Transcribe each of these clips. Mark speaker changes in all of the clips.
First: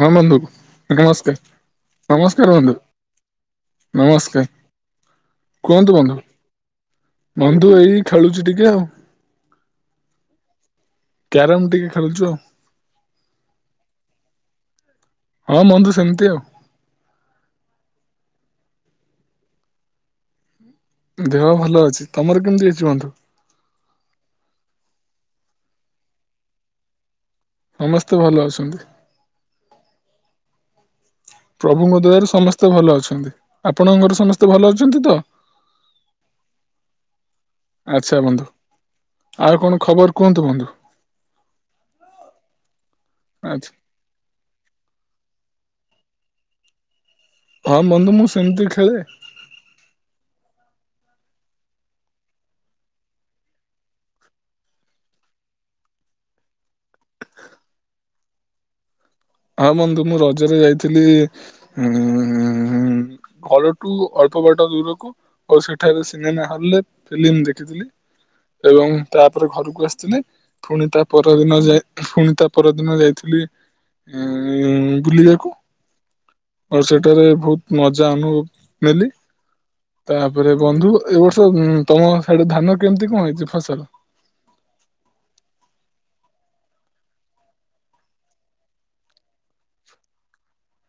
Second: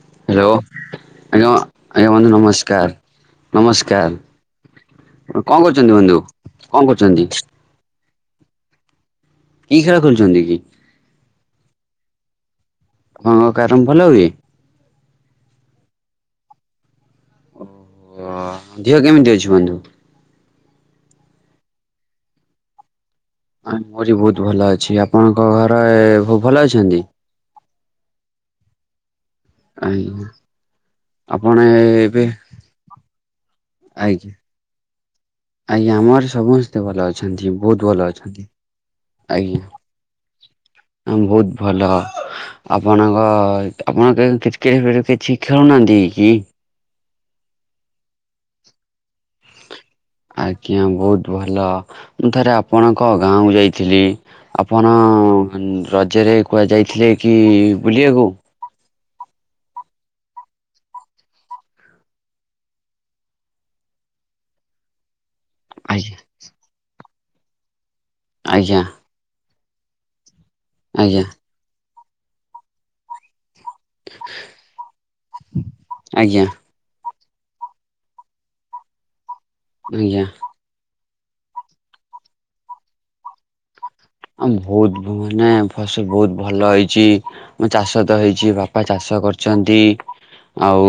Speaker 1: ହଁ ବନ୍ଧୁ
Speaker 2: ହ୍ୟାଲୋ
Speaker 1: ନମସ୍କାର
Speaker 2: ଆଜ୍ଞା ଆଜ୍ଞା ବନ୍ଧୁ ନମସ୍କାର। ନମସ୍କାର। କଣ କରୁଚନ୍ତି ବନ୍ଧୁ? କଣ କରୁଚନ୍ତି?
Speaker 1: ବନ୍ଧୁ ଏଇ ଖେଳୁଛି ଟିକେ ଆଉ
Speaker 2: କି ଖେଳ ଖେଳୁଛନ୍ତି କି?
Speaker 1: କ୍ୟାରମ୍ ଟିକେ ଖେଳଛୁ ଆଉ।
Speaker 2: ଆପଣଙ୍କ କ୍ୟାରମ ଭଲ ହୁଏ?
Speaker 1: ହଁ ବନ୍ଧୁ ସେମିତି ଆଉ।
Speaker 2: ଓହୋ! ଧିଅ କେମିତି ଅଛି ବନ୍ଧୁ?
Speaker 1: ଦେହ ଭଲ ଅଛି, ତୋମର କେମିତି ଅଛି ବନ୍ଧୁ?
Speaker 2: ଆଁ, ମୋର ବି ବହୁତ ଭଲ ଅଛି, ଆପଣଙ୍କ ଘରେ ଭ-ଭଲ ଅଛନ୍ତି?
Speaker 1: ସମସ୍ତେ ଭଲ ଅଛନ୍ତି।
Speaker 2: ଆନ୍ଧୁ
Speaker 1: ପ୍ରଭୁଙ୍କ ଦୟାରୁ ସମସ୍ତେ ଭଲ ଅଛନ୍ତି, ଆପଣଙ୍କର
Speaker 2: ଆଜ୍ଞା
Speaker 1: ସମସ୍ତେ ଭଲ ଅଛନ୍ତି ତ?
Speaker 2: ଆଜ୍ଞା ଆମର ସମସ୍ତେ ଭଲ ଅଛନ୍ତି, ବହୁତ ଭଲ
Speaker 1: ଆଚ୍ଛା ବନ୍ଧୁ
Speaker 2: ଅଛନ୍ତି, ଆ
Speaker 1: ଆଉ କଣ ଖବର କୁହନ୍ତୁ ବନ୍ଧୁ?
Speaker 2: ଅଁ, ବହୁତ ଭଲ, ଆପଣଙ୍କ
Speaker 1: ଆଚ୍ଛା
Speaker 2: ଆପଣ କେ କ୍ରିକେଟ୍ ଖେଳ କିଛି ଖେଳୁନାହାନ୍ତି କି?
Speaker 1: ହଁ ବନ୍ଧୁ ମୁଁ ସେମିତି ଖେଳେ।
Speaker 2: ଆଜ୍ଞା ବହୁତ ଭଲ ମୁଁ ଥରେ ଆପଣଙ୍କ ଗାଁକୁ ଯାଇଥିଲି। ଆପଣ ରଜରେ କୁଆଯାଇଥିଲେ କି ବୁଲିବାକୁ?
Speaker 1: ହଁ ବନ୍ଧୁ ମୁଁ ରଜରେ ଯାଇଥିଲି ହୁଁ ହୁଁ ହୁଁ ଘଲ ଟୁ ଅଳ୍ପ ବଟା ଦୂରଖୁ ଆଉ ସେଠାରେ
Speaker 2: ଆଜ୍ଞା
Speaker 1: ସିନେମା ହଲ ରେ ଫିଲ୍ମ ଦେଖିଥିଲି
Speaker 2: ଆଜ୍ଞା
Speaker 1: ଏବଂ ତାପରେ ଘରକୁ ଆସିଥିଲି ପୁଣି ତା
Speaker 2: ଆଜ୍ଞା
Speaker 1: ପରଦିନ ଯାଇ ପୁଣି ତା ପରଦିନ ଯାଇଥିଲି ଉ ବୁଲିବାକୁ।
Speaker 2: ଆଜ୍ଞା
Speaker 1: ଆଉ ସେଠାରେ ବହୁତ ମଜା ଅନୁଭବ ନେଲି
Speaker 2: ଆଜ୍ଞା
Speaker 1: ତାପରେ ବନ୍ଧୁ ଏ ବର୍ଷ ତମ ସିଆଡେ ଧାନ କେମିତି କଣ ହେଇଛି ଫସଲ?
Speaker 2: ଆ ବହୁତ ମାନେ ଫସଲ ବହୁତ ଭଲ ହେଇଛି। ମୁଁ ଚାଷ ତ ହେଇଛି ବାପା ଚାଷ କରୁଛନ୍ତି। ଆଉ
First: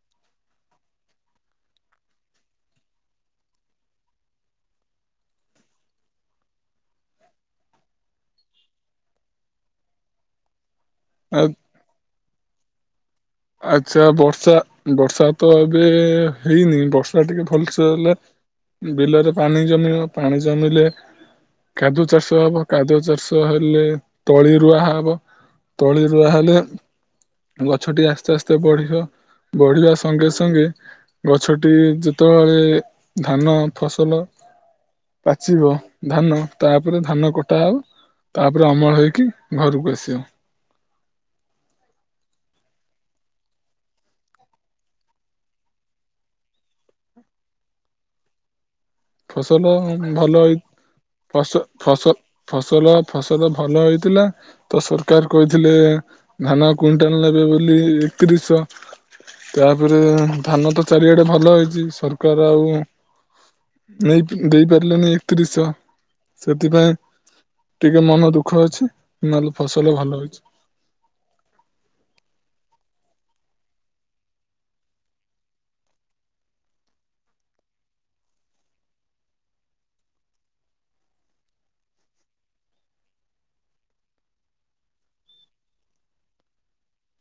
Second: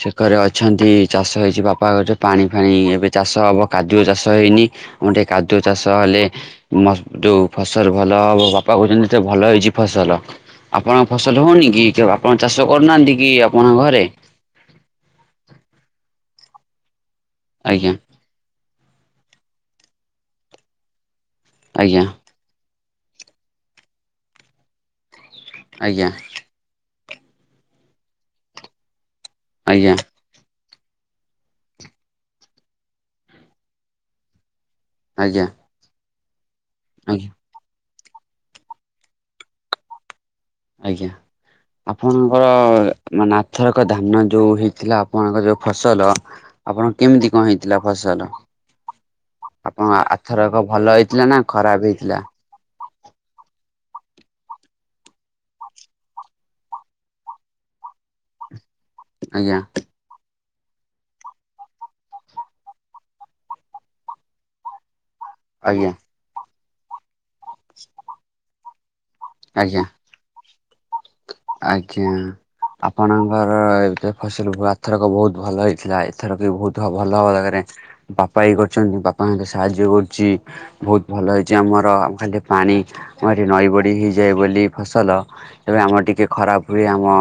Speaker 2: ସେ ଘରେ ଅଛନ୍ତି ଚାଷ ହେଇଛି ବାପା ଘରରେ ପାଣି ଫାଣି ଏବେ ଚାଷ ହବ। କାଦୁଅ ଚାଷ ହେଇନି ଆଉ ଟେ କାଦୁଅ ଚାଷ ହେଲେ ମର ଯୋଉ ଫସଲ ଭଲ ମୋ ବାପା କହୁଛନ୍ତି ସେ ଭଲ ହେଇଛି ଫସଲ ଆପଣ ଫସଲ
Speaker 1: ଆ
Speaker 2: ହଉନି କି ଆପଣ ଚାଷ କରୁନାହାନ୍ତି କି? ଆପଣଙ୍କ
Speaker 1: ଆଛା
Speaker 2: ଘରେ?
Speaker 1: ବର୍ଷା ବର୍ଷା ତ ଏବେ ହେଇନି ବର୍ଷା ଟିକେ ଭଲସେ
Speaker 2: ଆଜ୍ଞା
Speaker 1: ହେଲେ ବିଲରେ ପାଣି ଜମିବ ପାଣି ଜମିଲେ
Speaker 2: ଆଜ୍ଞା
Speaker 1: କାଦୁଅ ଚାଷ ହବ। କାଦୁଅ ଚାଷ ହେଲେ ତଳି ରୁଆ ହବ ତଳି
Speaker 2: ଆଜ୍ଞା
Speaker 1: ରୁଆ ହେଲେ ଗଛଟି ଆସ୍ତେ ଆସ୍ତେ ବଢିବ
Speaker 2: ଆଜ୍ଞା
Speaker 1: ବଢିବା ସଙ୍ଗେ ସଙ୍ଗେ ଗଛଟି ଯେତେବେଳେ ଧାନ ଫସଲ
Speaker 2: ଆଜ୍ଞା
Speaker 1: ପାଚିବ ଧାନ ତାପରେ
Speaker 2: ଆଜ୍ଞା
Speaker 1: ଧାନ କ ଖଟା ଆଉ ତାପରେ ଅମଳ ହେଇକି ଘରକୁ ଆସିବ।
Speaker 2: ଆଜ୍ଞା। ଆପଣଙ୍କର ମାନେ ନାଥରକ ଧାନ ଯୋଉ ହେଇଥିଲା ଆପଣଙ୍କର ଯୋଉ ଫସଲ ଆପଣ କେମିତି କଣ ହେଇଥିଲା ଫସଲ?
Speaker 1: ଫସଲ
Speaker 2: ଆପଣ
Speaker 1: ଭଲ ହେଇ
Speaker 2: ଆରଥରକ ଭଲ ହେଇଥିଲା ନା
Speaker 1: ଫସ
Speaker 2: ଖରାପ
Speaker 1: ଫସ
Speaker 2: ହେଇଥିଲା?
Speaker 1: ଫସଲ ଫସଲ ଭଲ ହେଇଥିଲା। ତ ସରକାର କହିଥିଲେ ଧାନ କୁଇଣ୍ଟାଲ ନେବେ ବୋଲି ଏକତିରିଶ।
Speaker 2: ଆଜ୍ଞା
Speaker 1: ତାପରେ ଧାନ ତ ଚାରିଆଡେ ଭଲ ହେଇଛି ସରକାର ଆଉ ନେଇ ଦେଇ ପାରିଲେନି ଏକତିରିଶହ।
Speaker 2: ଆଜ୍ଞା
Speaker 1: ସେଥିପାଇଁ ଟିକେ ମନ ଦୁଃଖ ଅଛି ନହେଲେ
Speaker 2: ଆଜ୍ଞା
Speaker 1: ଫସଲ ଭଲ ହୋଇଛି।
Speaker 2: ଆଜ୍ଞା। ଆପଣଙ୍କର ଏ ଫସଲ ଆଧଥରକ ବହୁତ ଭଲ ହେଇଥିଲା ଏଥରକ ବି ବହୁତ ଭଲ ହବା ଦରକାର। ବାପା ବି କରଛନ୍ତି ବାପା କୁ ସାହାଯ୍ୟ କରୁଛି। ବହୁତ ଭଲ ହେଇଛି ଆମର ଖାଲି ପାଣି ଏଠି ନଈ ବଡି ହେଇଯାଏ ବୋଲି ଫସଲ। ତେବେ ଆମର ଟିକେ ଖରାପ ହୁଏ ଆମ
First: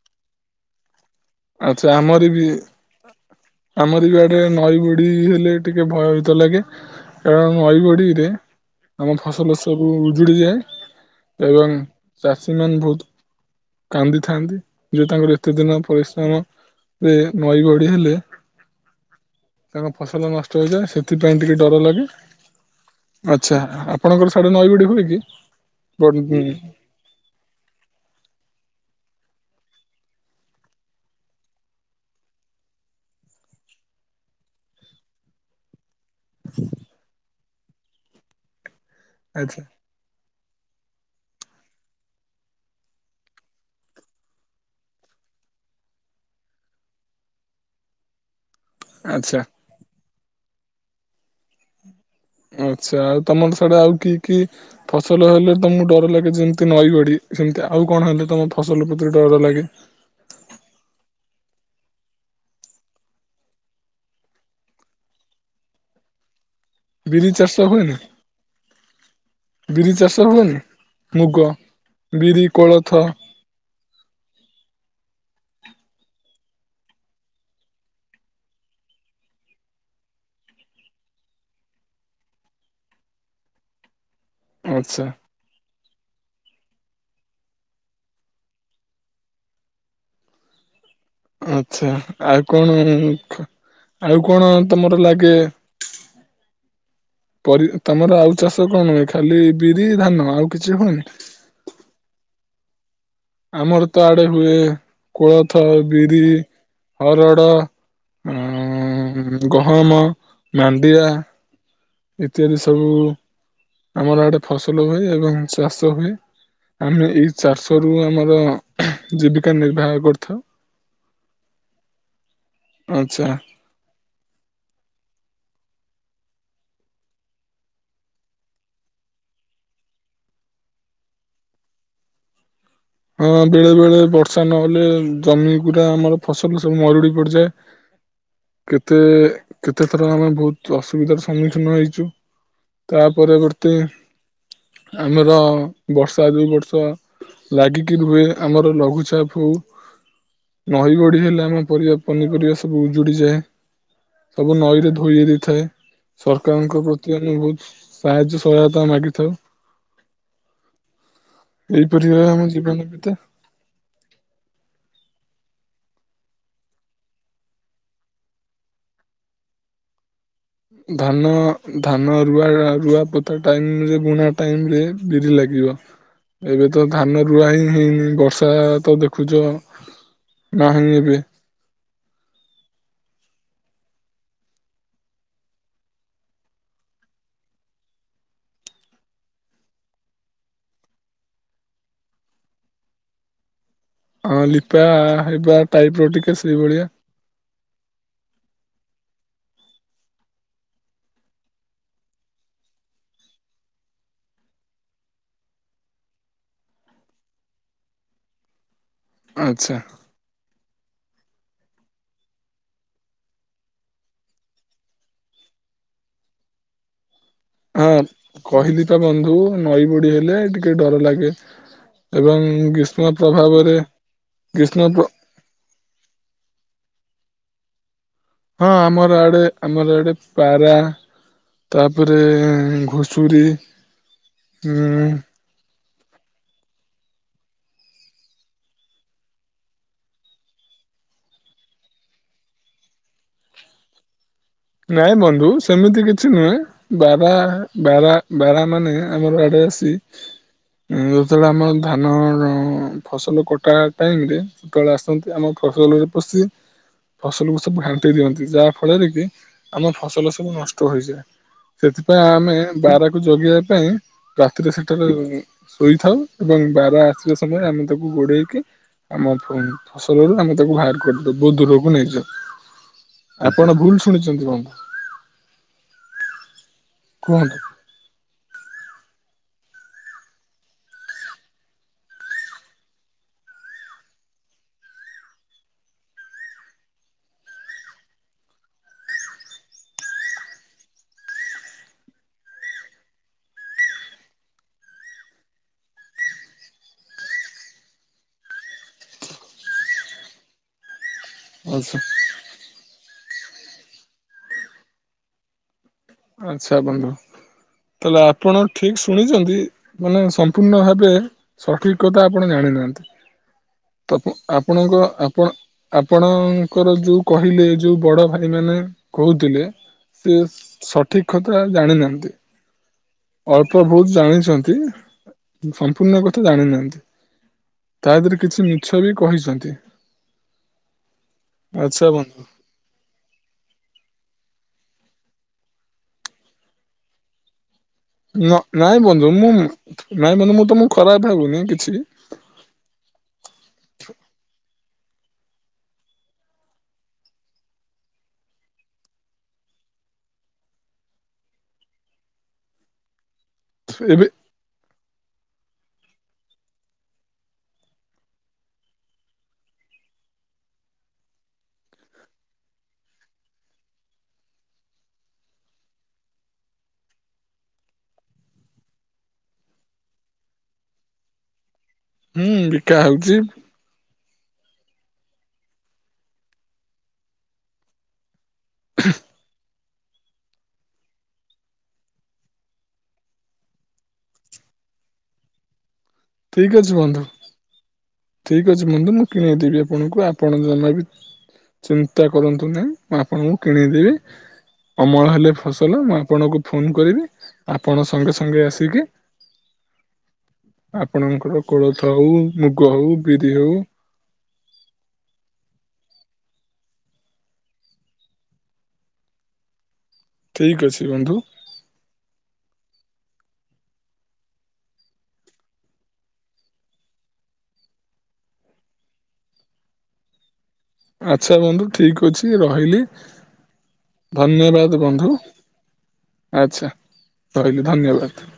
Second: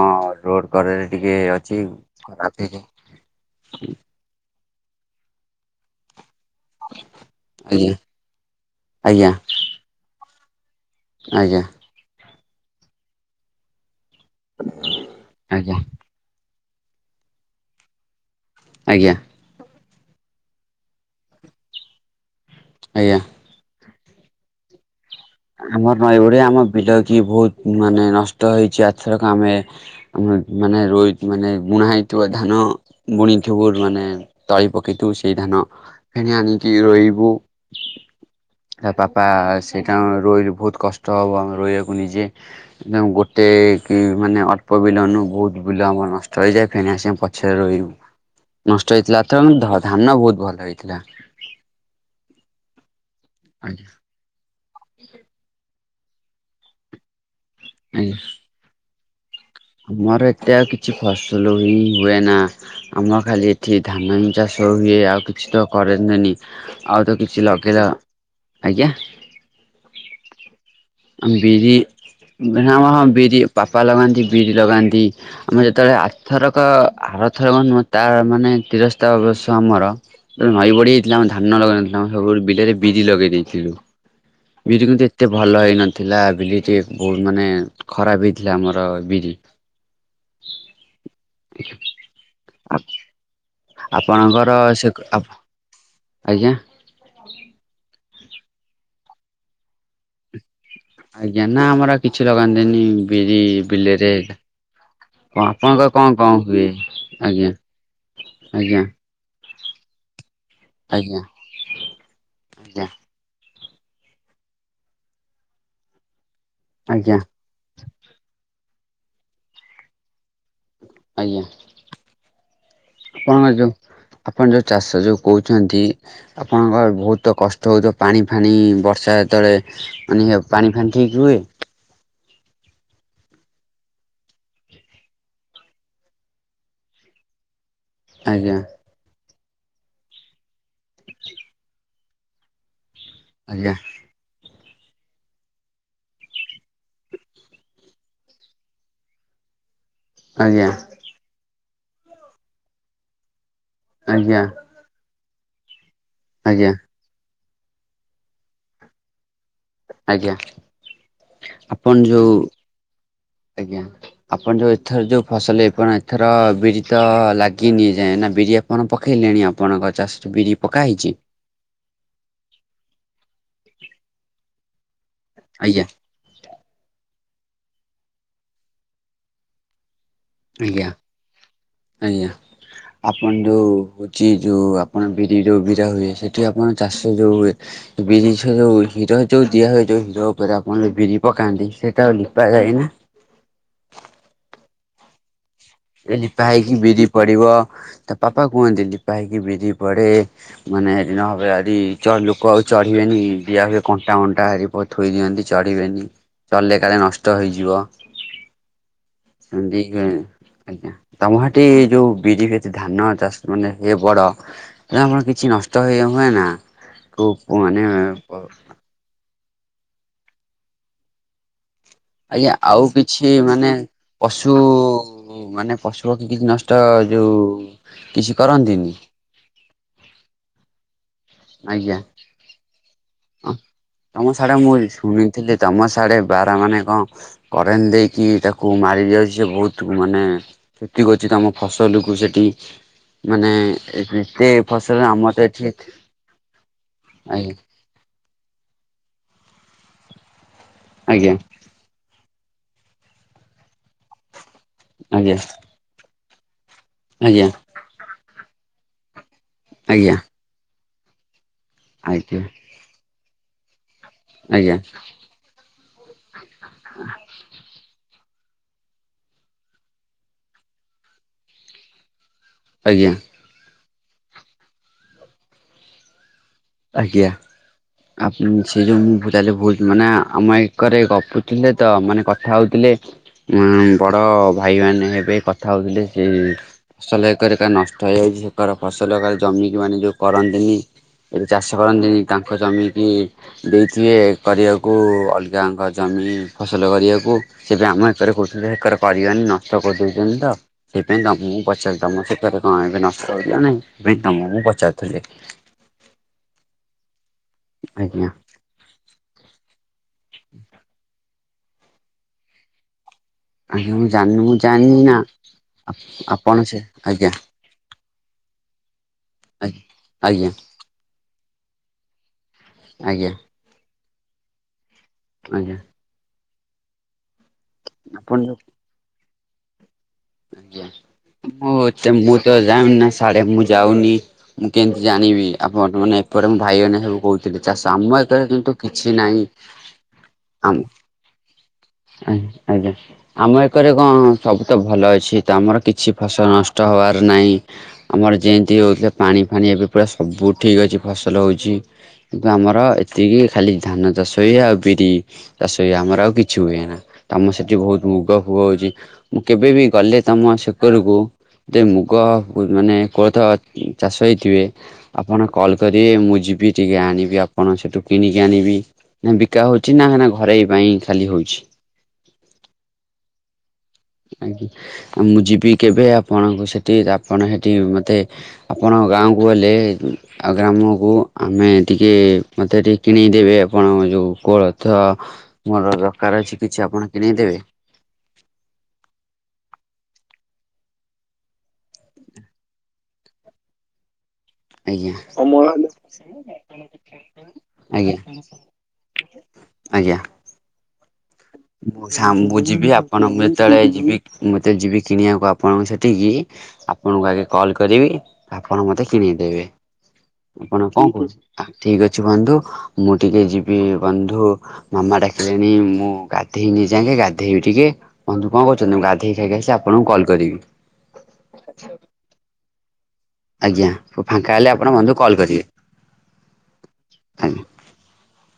Speaker 2: ରୋଡ ଘରରେ ଟିକେ ଅଛି
Speaker 1: ଆଚ୍ଛା ଆମର
Speaker 2: ଖରାପ ହେଇକି।
Speaker 1: ରେ ନଈ ବଡ଼ି ହେଲେ ଟିକେ ଭୟଭୀତ ଲାଗେ। କାରଣ ନଈ
Speaker 2: ହେଇଯାଏ
Speaker 1: ବଡିରେ
Speaker 2: ଆଜ୍ଞା
Speaker 1: ଆମ
Speaker 2: ଆଜ୍ଞା
Speaker 1: ଫସଲ ସବୁ ଉଜୁଡି ଯାଏ।
Speaker 2: ଆଜ୍ଞା
Speaker 1: ଏବଂ ଚାଷୀମାନେ ବହୁତ କାନ୍ଦିଥାନ୍ତି ଯଉ ତାଙ୍କର ଏତେ ଦିନ
Speaker 2: ଆଜ୍ଞା
Speaker 1: ପରିଶ୍ରମରେ ନଈ ବଡି ହେଲେ
Speaker 2: ଆଜ୍ଞା।
Speaker 1: ତାଙ୍କ ଫସଲ ନଷ୍ଟ ହେଇଯାଏ ସେଥିପାଇଁ ଟିକେ ଡର ଲାଗେ।
Speaker 2: ଆଜ୍ଞା।
Speaker 1: ଆଚ୍ଛା ଆପଣଙ୍କର ସିଆଢେ ନଈ ବଡି ହୁଏ କି?
Speaker 2: ଆମର
Speaker 1: ବଡ- ହୁଁ,
Speaker 2: ନଇବଡ଼ି ଆମ ବିଲ କି ବହୁତ ମାନେ ନଷ୍ଟ ହେଇଛି ଆଥରକ ଆମେ ଆମ ମାନେ ରୁଇ ମାନେ ବୁଣା ହେଇଥିବା ଧାନ ବୁଣିଥିବୁ ମାନେ ତଳି ପକେଇଥିବୁ ସେଇ ଧାନ। ଫେଣି ଆଣିକି ରହିବୁ ତା ବାପା
Speaker 1: ଆଚ୍ଛା
Speaker 2: ସେଠି ତାଙ୍କୁ ରୋଇଲେ ବହୁତ କଷ୍ଟ ହେବ ଆମେ ରୋଇବାକୁ ନିଜେ ମିନିମମ୍ ଗୋଟେ କି ମାନେ ଅଳ୍ପ ବିଲ ନୁଁ ବହୁତ ବିଲ ଆମର ନଷ୍ଟ ହୋଇଇଯାଏ ଫେଣି ଆସିକ ଆମେ ପଛରେ ରୋଇବୁ। ନଷ୍ଟ ହେଇଥିଲା
Speaker 1: ଆଚ୍ଛା
Speaker 2: ଏଥର କିନ୍ତୁ ଧ ଧାନ ବହୁତ ଭଲ ହେଇଥିଲା।
Speaker 1: ଆଚ୍ଛା ଆଉ ତମର ସେଆଡ଼େ ଆଉ
Speaker 2: ଆଜ୍ଞା।
Speaker 1: କି କି ଫସଲ ହେଲେ ତମକୁ ଡର ଲାଗେ ଯେମିତି ନଈ ବଢ଼ି। ସେମିତି ଆଉ କଣ ହେଲେ ତମ ଫସଲ ପ୍ରତି ଡର ଲାଗେ?
Speaker 2: ଆମର ଏତେ ଆଉ କିଛି ଫସଲ ହିଁ ହୁଏନା। ଆମ ଖାଲି ଏଠି ଧାନ ହିଁ ଚାଷ ହୁଏ ଆଉ କିଛି ତ କରନ୍ତନି। ଆଉ ତ
Speaker 1: ବିରି
Speaker 2: କିଛି
Speaker 1: ଚାଷ
Speaker 2: ଲଗେଇଲା
Speaker 1: ହୁଏନି
Speaker 2: ଆଜ୍ଞା?
Speaker 1: ବିରି ଚାଷ ହୁଏନି?
Speaker 2: ଆ
Speaker 1: ମୁଗ
Speaker 2: ବିରି
Speaker 1: ବିରି
Speaker 2: ହଁ
Speaker 1: କୋଳଥ
Speaker 2: ହଁ ବିରି ବାପା ଲଗାନ୍ତି ବିରି ଲଗାନ୍ତି। ଆମେ ଯେତେବେଳେ ଆରଥରକ ଆରଥରକ ନୁହଁ ତାର ମାନେ ତିରସ୍ତା ଅବଶ୍ୟ ଆମର ନଈ ବଢି ହେଇଥିଲା ଆମ ଧାନ ଲଗେଇ ନଥିଲୁ ଆ ସବୁ ବିଲରେ ବିରି ଲଗେଇ ଦେଇଥିଲୁ। ବିରି କିନ୍ତୁ
Speaker 1: ଆଚ୍ଛା
Speaker 2: ଏତେ ଭଲ ହେଇନଥିଲା ବିିଲି ଟିକେ ବହୁତ ମାନେ ଖରାପ ହେଇଥିଲା ଆମର ବିରି।
Speaker 1: ଆଚ୍ଛା ଆଉ କଣ ଉଁ ଖ ଆଉ କଣ
Speaker 2: ଆପଣଙ୍କର ସେ
Speaker 1: ତମର ଲାଗେ?
Speaker 2: ଆଜ୍ଞା
Speaker 1: ପରି ତମର ଆଉ ଚାଷ କଣ ହୁଏ ଖାଲି ବିରି ଧାନ ଆଉ କିଛି ହୁଏନି?
Speaker 2: ଜ୍ଞା ନା ଆମର ଆଉ କିଛି ଲଗାନ୍ତିନି। ବିରି
Speaker 1: ଆମର ତ
Speaker 2: ବିଲରେ
Speaker 1: ଆଡେ ହୁଏ
Speaker 2: କଣ
Speaker 1: କୋଳଥ
Speaker 2: ଆପଣଙ୍କର କଣ
Speaker 1: ବିରି
Speaker 2: କଣ ହୁଏ? ଆଜ୍ଞା
Speaker 1: ହରଡ଼
Speaker 2: ଆଜ୍ଞା
Speaker 1: ଆଁ ଗହମ ମାଣ୍ଡିଆ
Speaker 2: ଆଜ୍ଞା
Speaker 1: ଇତ୍ୟାଦି ସବୁ
Speaker 2: ଆଜ୍ଞା
Speaker 1: ଆମର ଆଡେ ଫସଲ ହୁଏ ଏବଂ ଚାଷ ହୁଏ। ଆମେ
Speaker 2: ଆଜ୍ଞା
Speaker 1: ଏଇ ଚାଷ ରୁ ଆମର ଜୀବିକା ନିର୍ବାହ କରିଥାଉ।
Speaker 2: ଆଜ୍ଞା
Speaker 1: ଆଚ୍ଛା
Speaker 2: କଣ ଆଇଟମ୍? ଆପଣ ଯୋଉ ଚାଷ ଯୋଉ କହୁଚନ୍ତି ଆପଣଙ୍କ ବହୁତ କଷ୍ଟ ହଉଥିବ ପାଣି ଫାଣି ବର୍ଷା ଯେତେବେଳେ ମାନେ ପାଣି ଫଣି ଠିକ ହୁଏ?
Speaker 1: ହଁ ବେଳେ ବେଳେ ବର୍ଷା ନହେଲେ ଜମି ଗୁରା ଆମର ଫସଲ ସବୁ ମରୁଡ଼ି ପଡିଯାଏ।
Speaker 2: ଆଜ୍ଞା।
Speaker 1: କେତେ କେତେଥର ଆମେ ବହୁତ ଅସୁବିଧାର ସମ୍ମୁଖୀନ ହେଇଚୁ। ତା ପରବର୍ତ୍ତୀ
Speaker 2: ଆଜ୍ଞା
Speaker 1: ଆମର ବର୍ଷା ଦୁଇ ବର୍ଷ ଲାଗିକି ରୁହେ ଆମର ଲଘୁଚାପ ହଉ
Speaker 2: ଆଜ୍ଞା
Speaker 1: ନଇ ବଢି ହେଲେ ଆମ ପରିବା ପନିପରିବା ସବୁ ଉଜୁଡିଯାଏ।
Speaker 2: ଆଜ୍ଞା
Speaker 1: ସବୁ ନଈରେ ଧୋଇ ଦେଇଥାଏ
Speaker 2: ଆଜ୍ଞା
Speaker 1: ସରକାରଙ୍କ ପ୍ରତି ଆମେ ବହୁତ ସାହାଯ୍ୟ ସହାୟତା ମାଗିଥାଉ।
Speaker 2: ଆଜ୍ଞା
Speaker 1: ଏହିପରି
Speaker 2: ଆପଣ
Speaker 1: ଭାବେ
Speaker 2: ଯୋଉ
Speaker 1: ଆମ ଜୀବନ ବିତେ
Speaker 2: ଆଜ୍ଞା। ଆପଣ ଯୋଉ ଏଥର ଯୋଉ ଫସଲ ଏଇ କଣ ଏଥର ବିରି ତ ଲାଗି ନିଯାଏଁ ନା ବିରି ଆପଣ ପକେଇଲେଣି ଆପଣଙ୍କ ଚାଷ
Speaker 1: ଧାନ ଧାନ ରୁଆ ଆ ପୋତା ଟାଇମ୍ ରେ ବୁଣା ଟାଇମ୍ ରେ ବିରି ଲାଗ
Speaker 2: ଆଜ୍ଞା
Speaker 1: ବ ଏବେ ତ ଧାନ ରୁଆ ହିଁ ହେଇନି ବର୍ଷା ତ ଦେଖୁଚ
Speaker 2: ଆଜ୍ଞା ଆଜ୍ଞା। ଆପଣ ଯୋଉ ହେଉଚି ଯୋଉ ଆପଣ ବିରି ର ବିରା ହୁଏ ସେଠି ଆପଣ ଚାଷ ଯୋଉ ହୁଏ ବିରି ଛୋ ହିର ଯୋଉ ଦିଆ ହୁଏ ଯୋଉ ହିର ଉପରେ ଆପଣ ବିରି ପକାନ୍ତି ସେଇଟା ଲିପା ଯାଏ ନା?
Speaker 1: ଅ ଲିପା ହେବା ଟାଇପ ର ଟିକେ
Speaker 2: ଲିପା ହେକି
Speaker 1: ସେଇଭଳିଆ
Speaker 2: ବିରି ପଡିବ ତା ପାପା କୁହନ୍ତି ଲିପା ହେକି ବିରି ପଡେ ମାନେ ହେରି ନହ ଆରି ଲୋକ ଆଉ ଚଢିବେନି ଦିଆ ହୁଏ କଣ୍ଟାକଣ୍ଟା ଏହିଭଳି ଥୋଇ ଦିଅନ୍ତି ଚଢିବେନି ଚଢିଲେ କାଳେ ନଷ୍ଟ ହେଇଯିବ।
Speaker 1: ଆଚ୍ଛା
Speaker 2: [inaudible] ଆଜ୍ଞା ତମ ସେଠି ଯୋଉ ବିରି ହେଛି ଧାନ ଚାଷ ମାନେ ହେ ବଡ ତ ଆମର କିଛି ନଷ୍ଟ ହୋଇଯାଉ ହୁଏ ନା? ଓ ହୋ।
Speaker 1: ହଁ କହିଲି ତ ବନ୍ଧୁ ନଈ ବୁଡି ହେଲେ ଟିକେ ଡର ଲାଗେ। ଏବଂ
Speaker 2: ଆଜ୍ଞା ଆଉ
Speaker 1: ଗ୍ରୀଷ୍ମ
Speaker 2: କିଛି
Speaker 1: ପ୍ରଭାବରେ ଗ୍ରୀଷ୍ମ ପ୍ର
Speaker 2: ହ ମାନେ ପଶୁ ପକ୍ଷୀ କିଛି ନଷ୍ଟ ଯୋଉ କିଛି
Speaker 1: ହଁ
Speaker 2: କରନ୍ତିନି
Speaker 1: ଆମର ଆଡେ ଆମର ଆଡେ ପାରା ତାପରେ ଘୁ
Speaker 2: ହ ତମ ସାଡେ ମୁଁ ଶୁଣିଥିଲି ତମ ସାଡେ ବାରହା ମାନେ କଣ କରେଣ୍ଟ ଦେଇକି ତାକୁ ମାରିଦିଆ ଯାଉଛି ବହୁତ ମାନେ ସେତିକ ଅଛି ତମ ଫସଲକୁୁ ସେଠି ମାନେ ଯେତେ
Speaker 1: ନାଇଁ ବନ୍ଧୁ ସେମିତି କିଛି ନୁହେଁ ବାରହା ବାରା ବାରା ମାନେ ଆମର ଆଡେ ଆସି
Speaker 2: ଆଜ୍ଞା
Speaker 1: ଯେତେବେଳେ ଆମ ଧାନର ଫସଲ କଟା ଟାଇମରେ ଯେତେବେଳେ ଆସନ୍ତି
Speaker 2: ଆଜ୍ଞା
Speaker 1: ଆମ ଫ ଫସଲରେ ପଶି
Speaker 2: ଆଜ୍ଞା
Speaker 1: ଫସଲକୁ ସବୁ ଘାଣ୍ଟେଇ ଦିଅନ୍ତି ଯାହା ଫଳରେ କି ଆମ
Speaker 2: ଆଜ୍ଞା
Speaker 1: ଫସଲ ସବୁ ନଷ୍ଟ ହୋଇଯାଏ
Speaker 2: ଆଜ୍ଞା
Speaker 1: ସେଥିପାଇଁ
Speaker 2: ଆଜ୍ଞା
Speaker 1: ଆମେ ବାରାକୁ ଜଗିବା ପାଇଁ ରାତିରେ
Speaker 2: ଆଜ୍ଞା ଆଜ୍ଞା
Speaker 1: ସେଠାରେ ଶୋଇଥାଉ ଏବଂ ବାର ଆସିବା ସମୟରେ ଆମେ ତାକୁ ତା ଗୋଡେଇକି ଆମ ଫସଲରୁ ଆମେ ତାକୁ ବାହାର କରିଦଉ ବହୁତ ଦୂରକୁ ନେଇଯାଉ।
Speaker 2: ଆଜ୍ଞା।
Speaker 1: ଆପଣ ଭୁଲ ଶୁଣିଛନ୍ତି ବନ୍ଧୁ।
Speaker 2: ଆଜ୍ଞା।
Speaker 1: କୁହନ୍ତୁ
Speaker 2: ଆ ସେ ଯୋଉଁ ମୁଁ ତାହେଲେ ଭୁଲ ମାନେ ଆମ ଏକରେ ଗପୁଥିଲେ ତ ମାନେ କଥା ହଉଥିଲେ। ବଡ଼ ଭାଇମାନେ ହେବେ କଥା ହେଉଥିଲେ ସେ ଫସଲ ଏକରେ ଏକା ନଷ୍ଟ ହେଇଯାଉଛି ଫସଲ ଏକ ଜମିକି ମାନେ ଯୋଉ କରନ୍ତିନି। ଏବେ ଚାଷ କରନ୍ତିନି ତାଙ୍କ ଜମି କି ଦେଇଥିବେ କରିବାକୁ ଅଲଗାଙ୍କ ଜମି ଫସଲ କରିବାକୁ। ସେ ବି ଆମ ଏକରେ କରୁଛନ୍ତି ଏକରେ କରିବାନି ନଷ୍ଟ କରିଦଉଛନ୍ତି ତ ସେ ବ ମୁଁ
Speaker 1: ଆଛା
Speaker 2: ବଚ ମୁ ସେ କ ବି ନଷ୍ଟ ବ ମୁ ମୁଁ ପଚାରୁ
Speaker 1: ଆଛା ବନ୍ଧୁ ତାହଲେ
Speaker 2: ଆଜ୍ଞା
Speaker 1: ଆପଣ ଠିକ ଶୁଣିଛନ୍ତି ମାନେ ସମ୍ପୂର୍ଣ୍ଣ ଭାବେ ସଠିକ୍ କଥା ଆପଣ ଜାଣିନାହାନ୍ତି?
Speaker 2: ଆଜ୍ଞା ମୁଁ
Speaker 1: ତ
Speaker 2: ଜାଣିନି ମୁଁ
Speaker 1: ଆପଣଙ୍କ
Speaker 2: ଜାଣିନି ନା
Speaker 1: ଆପଣ
Speaker 2: ଆପଣ ସେ
Speaker 1: ଆପଣଙ୍କର ଯୋଉ
Speaker 2: ଆଜ୍ଞା
Speaker 1: କହିଲେ ଯୋଉ ବଡ ଭାଇ ସେମାନେ କହୁଥିଲେ
Speaker 2: ଆଜ୍ଞା
Speaker 1: ସେ
Speaker 2: ଆଜ୍ଞା
Speaker 1: ସଠିକ କଥା ଜାଣିନାହାନ୍ତି।
Speaker 2: ଆଜ୍ଞା।
Speaker 1: ଅଳ୍ପ ବହୁତ ଜାଣିଛନ୍ତି
Speaker 2: ଆଜ୍ଞା
Speaker 1: ସମ୍ପୂର୍ଣ୍ଣ କଥା ଜାଣିନାହାନ୍ତି। ତା
Speaker 2: ଆପଣ
Speaker 1: ଦେହରେ
Speaker 2: ଯୋଉ
Speaker 1: କିଛି ମିଛ ବି କହିଛନ୍ତି।
Speaker 2: ଆଜ୍ଞା
Speaker 1: ଆଚ୍ଛା
Speaker 2: ମୁଁ ମୁଁ
Speaker 1: ବନ୍ଧୁ
Speaker 2: ତ ଜାଣିନା ସାଢ ମୁଁ ଯାଉନି ମୁଁ କେମିତି ଜାଣିବି ଆପଣ ମାନେ ଏପଟେ ମୋ ଭାଇ ଭଉଣୀ ସବୁ କହୁ ଆଛା ଆଛା ସମ
Speaker 1: ନ ନାଇଁ ବନ୍ଧୁ ମୁଁ ନାଇଁ ବନ୍ଧୁ ମୁଁ ତ ମୁଁ ଖରାପ ହେବୁନି କିଛି।
Speaker 2: ଆ ଆଜ୍ଞା [inaudible] ଆମ ଏକରେ ଗଣ ସବୁ ତ ଭଲ ଅଛି ତ ଆମର କିଛି ଫସଲ ନଷ୍ଟ ହବାର ନାହିଁ। ଆମର ଯେମିତି ହେଉଥିଲା ପାଣି ଫାଣି ଏବେ ପୁରା ସବୁ ଠିକ୍ ଅଛି ଫସଲ ହେଉଛି। କିନ୍ତୁ ଆମର ଏତିକି ଖାଲି ଧାନ
Speaker 1: ଏବେ
Speaker 2: ଚାଷ ହୁଏ ଆଉ ବିରି ଚାଷ ହୁଏ ଆମର ଆଉ କିଛି କିଛି ହୁଏ ନା ତମ ସେଠି ବହୁତୁ ଗୁଗ ଫୁଗ ହୋଉଛି। ମୁଁ କେବେ ବିି ଗଲେ ତମ ସେକରକୁ। ଯେଉ ମୁଗ ମାନେ କୋଳଥ ଚାଷ ହେଇଥିବେ। ଆପଣ କଲ୍ କରିବେ ମୁଁ ଯିବି ଟିକେ ଆଣିବି ଆପଣ ସେଠୁ କିଣିକି ଆଣିବି। ବିକା ହୋଉଚି ନା ଘରୋଇ ପାଇଁ ଖାଲି ହୋଉ?
Speaker 1: ହୁଁ ବିକା ହୋଉଚି।
Speaker 2: ଆଜ୍ଞ। ମୁଁ ଯିବି କେବେ ଆପଣଙ୍କୁ ସେଠି ଆପଣ ସେଠି ମତେ ଆପଣଙ୍କ ଗାଁକୁ ଗଲେ ହେ ଧର୍ମକୁ ଆମେ ଟିକେ ମତେ ଟିକେ କିଣେଇ ଦେେବେ ଆପଣ ଯେଉ କୋଳଥ। ମୋର ଦରକାର ଅଛି କିଛି ଆପଣ କିଣେଇଦେବେ?
Speaker 1: ଠିକ୍ ଅଛି ବନ୍ଧୁ ମୁଁ କିଣେଇଦେବି ଆପଣଙ୍କୁ ଆପଣ ଜମା ବି ଚିନ୍ତା କରନ୍ତୁ ନେହିଁ ମୁଁ ଆପଣଙ୍କୁ କିଣେଇଦେବି। ଅମଳ ହେଲେ ଫସଲ
Speaker 2: [inaudible]
Speaker 1: ମୁଁ ଆପଣଙ୍କୁ ଫୋନ୍ କରିବି
Speaker 2: ଆଜ୍ଞା
Speaker 1: ଆପଣ ସଙ୍ଗେ ସଙ୍ଗେ ଆସିକି
Speaker 2: ଆଜ୍ଞା। ଆଜ୍ଞା।
Speaker 1: ଆପଣଙ୍କର
Speaker 2: ମୁଁ
Speaker 1: କୋଳଥ ହଉ
Speaker 2: ସାମ୍ ମୁଁ
Speaker 1: ମୁଗ୍
Speaker 2: ଯେତେବେଳେ ଯିବି କିଣିବାକୁ ଆପଣଙ୍କ ସେଠିକି ଆପଣଙ୍କୁ ଆଗେ କଲ କରିବି ଆପଣ ମତେ କିଣଦେବେ। ଆପଣ
Speaker 1: ଠିକ୍
Speaker 2: କଣ
Speaker 1: ଅଛି
Speaker 2: କରହୁଛ?
Speaker 1: ବନ୍ଧୁ
Speaker 2: ଠିକ ଅଛି ବନ୍ଧୁ ମୁଁ ଟିକେ ଯିବି ବନ୍ଧୁ ମାମା ଡାକିଲେଣି ମୁଁ ଗା ଗାଧେଇ ନେଇ ଏଇଯାକେ ଗାଧେଇବି ଟିକେ ବନ୍ଧୁ କଣକହୁଛନ୍ତି ମୁଁ ଗାଧେଇ ଖାଇକି ଆସିି ଆପଣଙ୍କୁ କଲ୍ କରିବି।
Speaker 1: ଆଚ୍ଛା ବନ୍ଧୁ ଠିକ୍ ଅଛି ମୁଁ ରହିଲି।
Speaker 2: ଆଜ୍ଞା ଫାଙ୍କା ହେଲେ ଆପଣ
Speaker 1: ଧନ୍ୟବାଦେ ବନ୍ଧୁ
Speaker 2: କଲ୍ କରିବେ
Speaker 1: ଆଚ୍ଛା
Speaker 2: ଆଜ୍ଞା।
Speaker 1: ରହିଲି। ଧନ୍ୟବାଦେ।